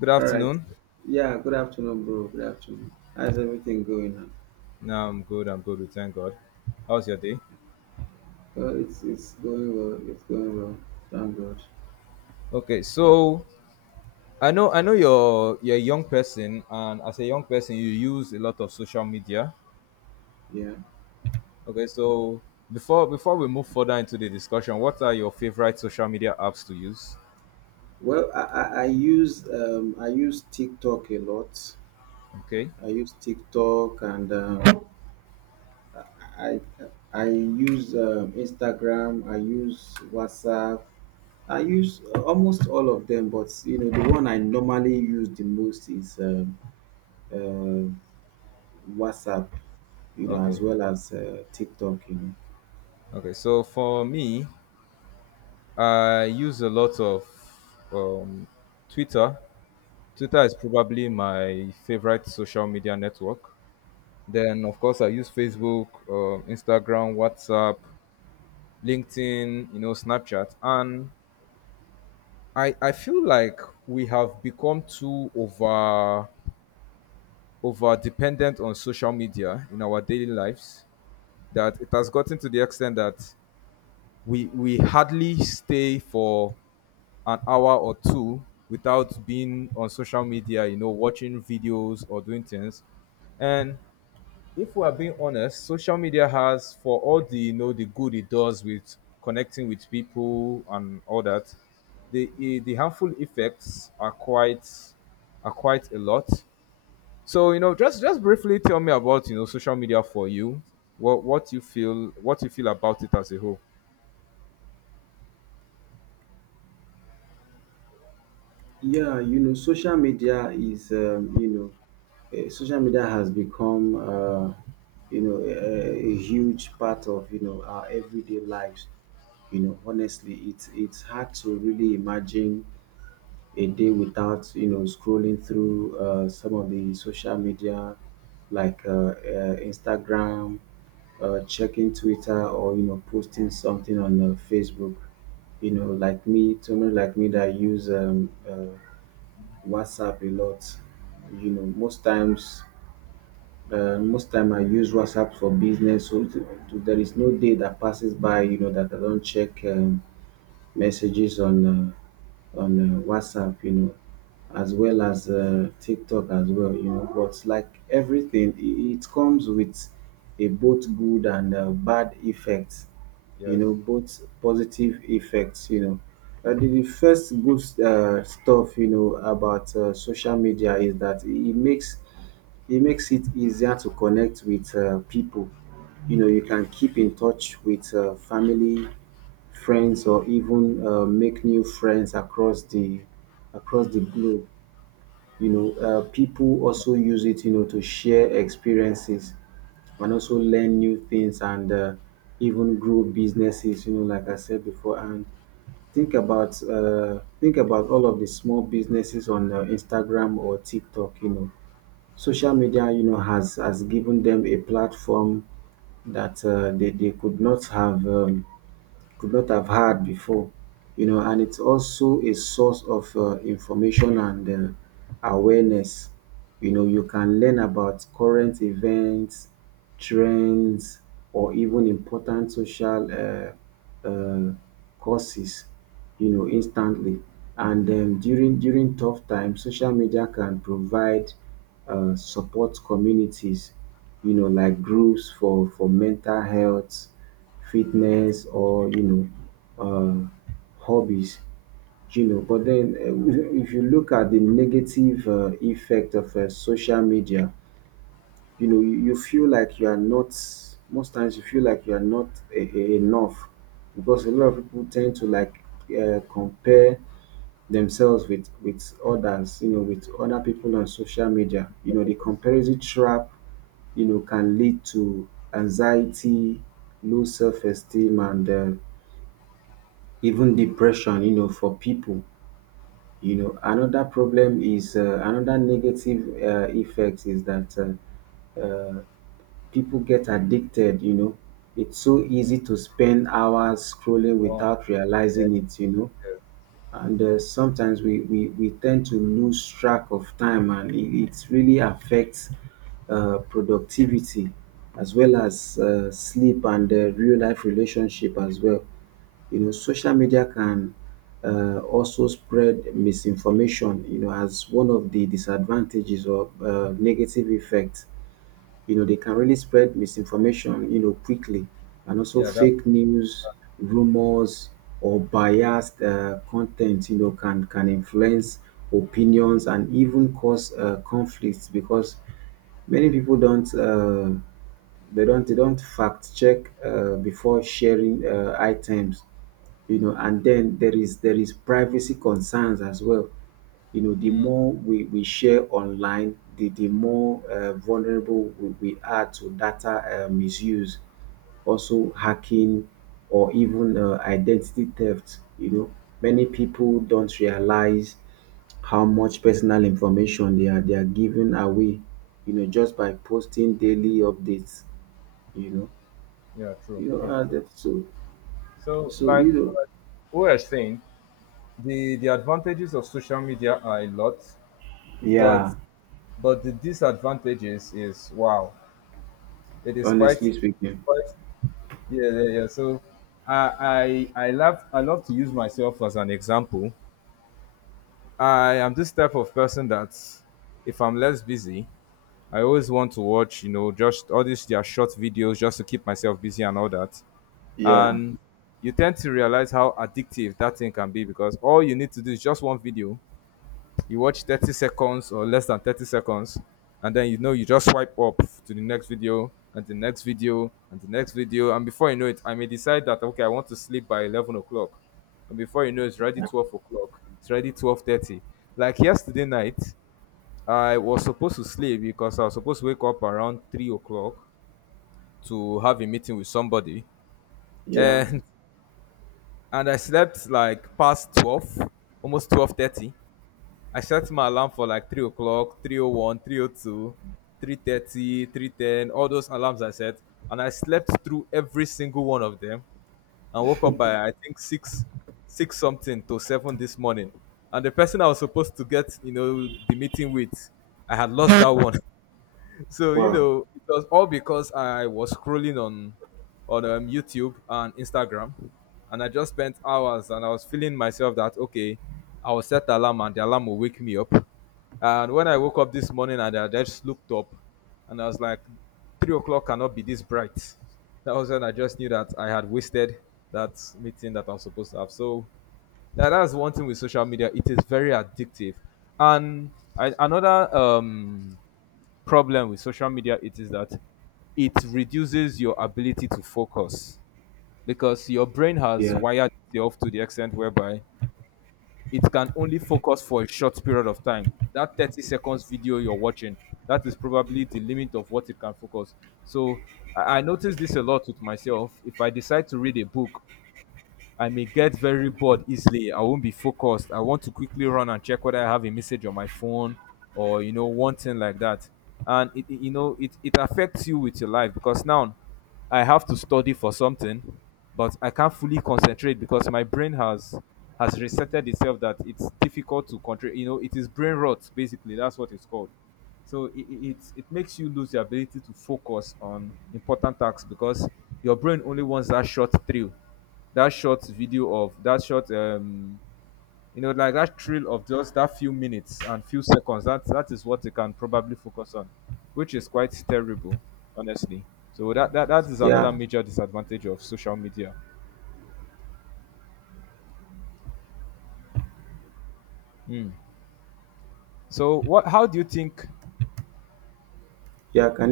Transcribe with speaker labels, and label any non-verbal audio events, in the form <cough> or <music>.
Speaker 1: Good
Speaker 2: All right.
Speaker 1: afternoon.
Speaker 2: Yeah, good afternoon, bro. Good afternoon. How's everything going now?
Speaker 1: No, I'm good. I'm good. We thank God. How's your day?
Speaker 2: Well, it's going well. It's going well. Thank God.
Speaker 1: Okay, so I know you're a young person, and as a young person, you use a lot of social media.
Speaker 2: Yeah.
Speaker 1: Okay, so before we move further into the discussion, what are your favorite social media apps to use?
Speaker 2: Well, I use I use TikTok a lot.
Speaker 1: Okay,
Speaker 2: I use TikTok and I I use Instagram. I use WhatsApp. I use almost all of them, but you know the one I normally use the most is uh, WhatsApp. You know, as
Speaker 1: okay,
Speaker 2: well as TikTok.
Speaker 1: okay. So for me, I use a lot of um, Twitter. Twitter is probably my favorite social media network. Then, of course, I use Facebook, Instagram, WhatsApp, LinkedIn, you know, Snapchat, and I feel like we have become too over dependent on social media in our daily lives, that it has gotten to the extent that we hardly stay for an hour or two without being on social media, watching videos or doing things. And if we are being honest, social media has, for all the you know the good it does with connecting with people and all that, the harmful effects are quite a lot. So you know, just briefly tell me about social media for you. What you feel about it as a whole?
Speaker 2: Yeah, you know, social media is, you know, social media has become, you know, a huge part of, you know, our everyday lives. You know, honestly, it's hard to really imagine a day without, you know, scrolling through some of the social media, like Instagram, checking Twitter, or you know, posting something on Facebook. You know, like me, someone like me that use WhatsApp a lot. You know, most times, most time I use WhatsApp for business. There is no day that passes by, you know, that I don't check messages on WhatsApp. You know, as well as TikTok as well. You know, but like everything, it comes with a both good and bad effect, you
Speaker 1: Yes.
Speaker 2: know, both positive effects, you know. The first good stuff, you know, about social media is that it makes it easier to connect with people. You know, you can keep in touch with family, friends, or even make new friends across the globe. You know, people also use it, you know, to share experiences and also learn new things, and even grow businesses, you know, like I said before. And think about all of the small businesses on Instagram or TikTok. You know, social media, you know, has given them a platform that they could not have had before, you know. And it's also a source of information and awareness. You know, you can learn about current events, trends, or even important social uh, uh, causes, you know, instantly. And during tough times, social media can provide support communities, you know, like groups for mental health, fitness, or you know, hobbies, you know. But then, if you look at the negative effect of social media, you know, you feel like you are not, most times you feel like you are not enough, because a lot of people tend to like compare themselves with others, you know, with other people on social media. You know, the comparison trap, you know, can lead to anxiety, low self-esteem, and even depression, you know, for people. You know, another problem is another negative effect is that uh, uh, people get addicted, you know. It's so easy to spend hours scrolling
Speaker 1: Oh,
Speaker 2: without realizing it, you know. And sometimes we tend to lose track of time, and it really affects productivity, as well as sleep and real life relationship as well. You know, social media can also spread misinformation, you know, as one of the disadvantages or negative effects. You know, they can really spread misinformation, you know, quickly, and also
Speaker 1: yeah. That.
Speaker 2: fake news, rumors, or biased content, you know, can influence opinions and even cause conflicts, because many people don't. They don't fact check before sharing items, you know. And then there is privacy concerns as well, you know. The more we share online, the more vulnerable we are to data misuse, also hacking, or even identity theft, you know. Many people don't realize how much personal information they are giving away, you know, just by posting daily updates, you know.
Speaker 1: Yeah. True.
Speaker 2: You know,
Speaker 1: True. True.
Speaker 2: that so
Speaker 1: So
Speaker 2: so you know.
Speaker 1: we were saying, the advantages of social media are a lot, but
Speaker 2: Yeah.
Speaker 1: the disadvantages, is wow, it is quite,
Speaker 2: Honestly speaking,
Speaker 1: quite, yeah, yeah, yeah. So I love to use myself as an example. I am this type of person that if I'm less busy, I always want to watch, you know, just all these their short videos just to keep myself busy and all that.
Speaker 2: yeah,
Speaker 1: And you tend to realize how addictive that thing can be, because all you need to do is just one video. You watch 30 seconds or less than 30 seconds, and then you know you just swipe up to the next video and the next video and the next video. And before you know it, I may decide that okay, I want to sleep by 11 o'clock. And before you know, it's already 12 o'clock. It's already 12:30. Like yesterday night, I was supposed to sleep because I was supposed to wake up around 3 o'clock to have a meeting with somebody.
Speaker 2: yeah,
Speaker 1: And <laughs> and I slept like past 12, almost 12:30. I set my alarm for like 3 o'clock, three o one, three o two, 3:30, 3:10. All those alarms I set. And I slept through every single one of them and woke up by I think six something to seven this morning. And the person I was supposed to get, you know, the meeting with, I had lost that one. <laughs> So you
Speaker 2: wow,
Speaker 1: know, it was all because I was scrolling on YouTube and Instagram, and I just spent hours, and I was feeling myself that okay, I will set the alarm, and the alarm will wake me up. And when I woke up this morning, and I just looked up, and I was like, 3 o'clock cannot be this bright. That was when I just knew that I had wasted that meeting that I'm supposed to have. So that's one thing with social media; it is very addictive. And another problem with social media it is that it reduces your ability to focus, because your brain has
Speaker 2: yeah,
Speaker 1: wired itself to the extent whereby it can only focus for a short period of time. That 30 seconds video you're watching, that is probably the limit of what it can focus. So I notice this a lot with myself. If I decide to read a book, I may get very bored easily. I won't be focused. I want to quickly run and check whether I have a message on my phone or you know one thing like that. And you know it affects you with your life, because now I have to study for something, but I can't fully concentrate because my brain has resetted itself that it's difficult to control. You know, it is brain rot basically. That's what it's called. So it makes you lose the ability to focus on important tasks, because your brain only wants that short thrill, that short video, of that short you know, like that thrill of just that few minutes and few seconds, that is what they can probably focus on, which is quite terrible, honestly. So that is another
Speaker 2: yeah,
Speaker 1: major disadvantage of social media. So what, how do you think,
Speaker 2: yeah. Can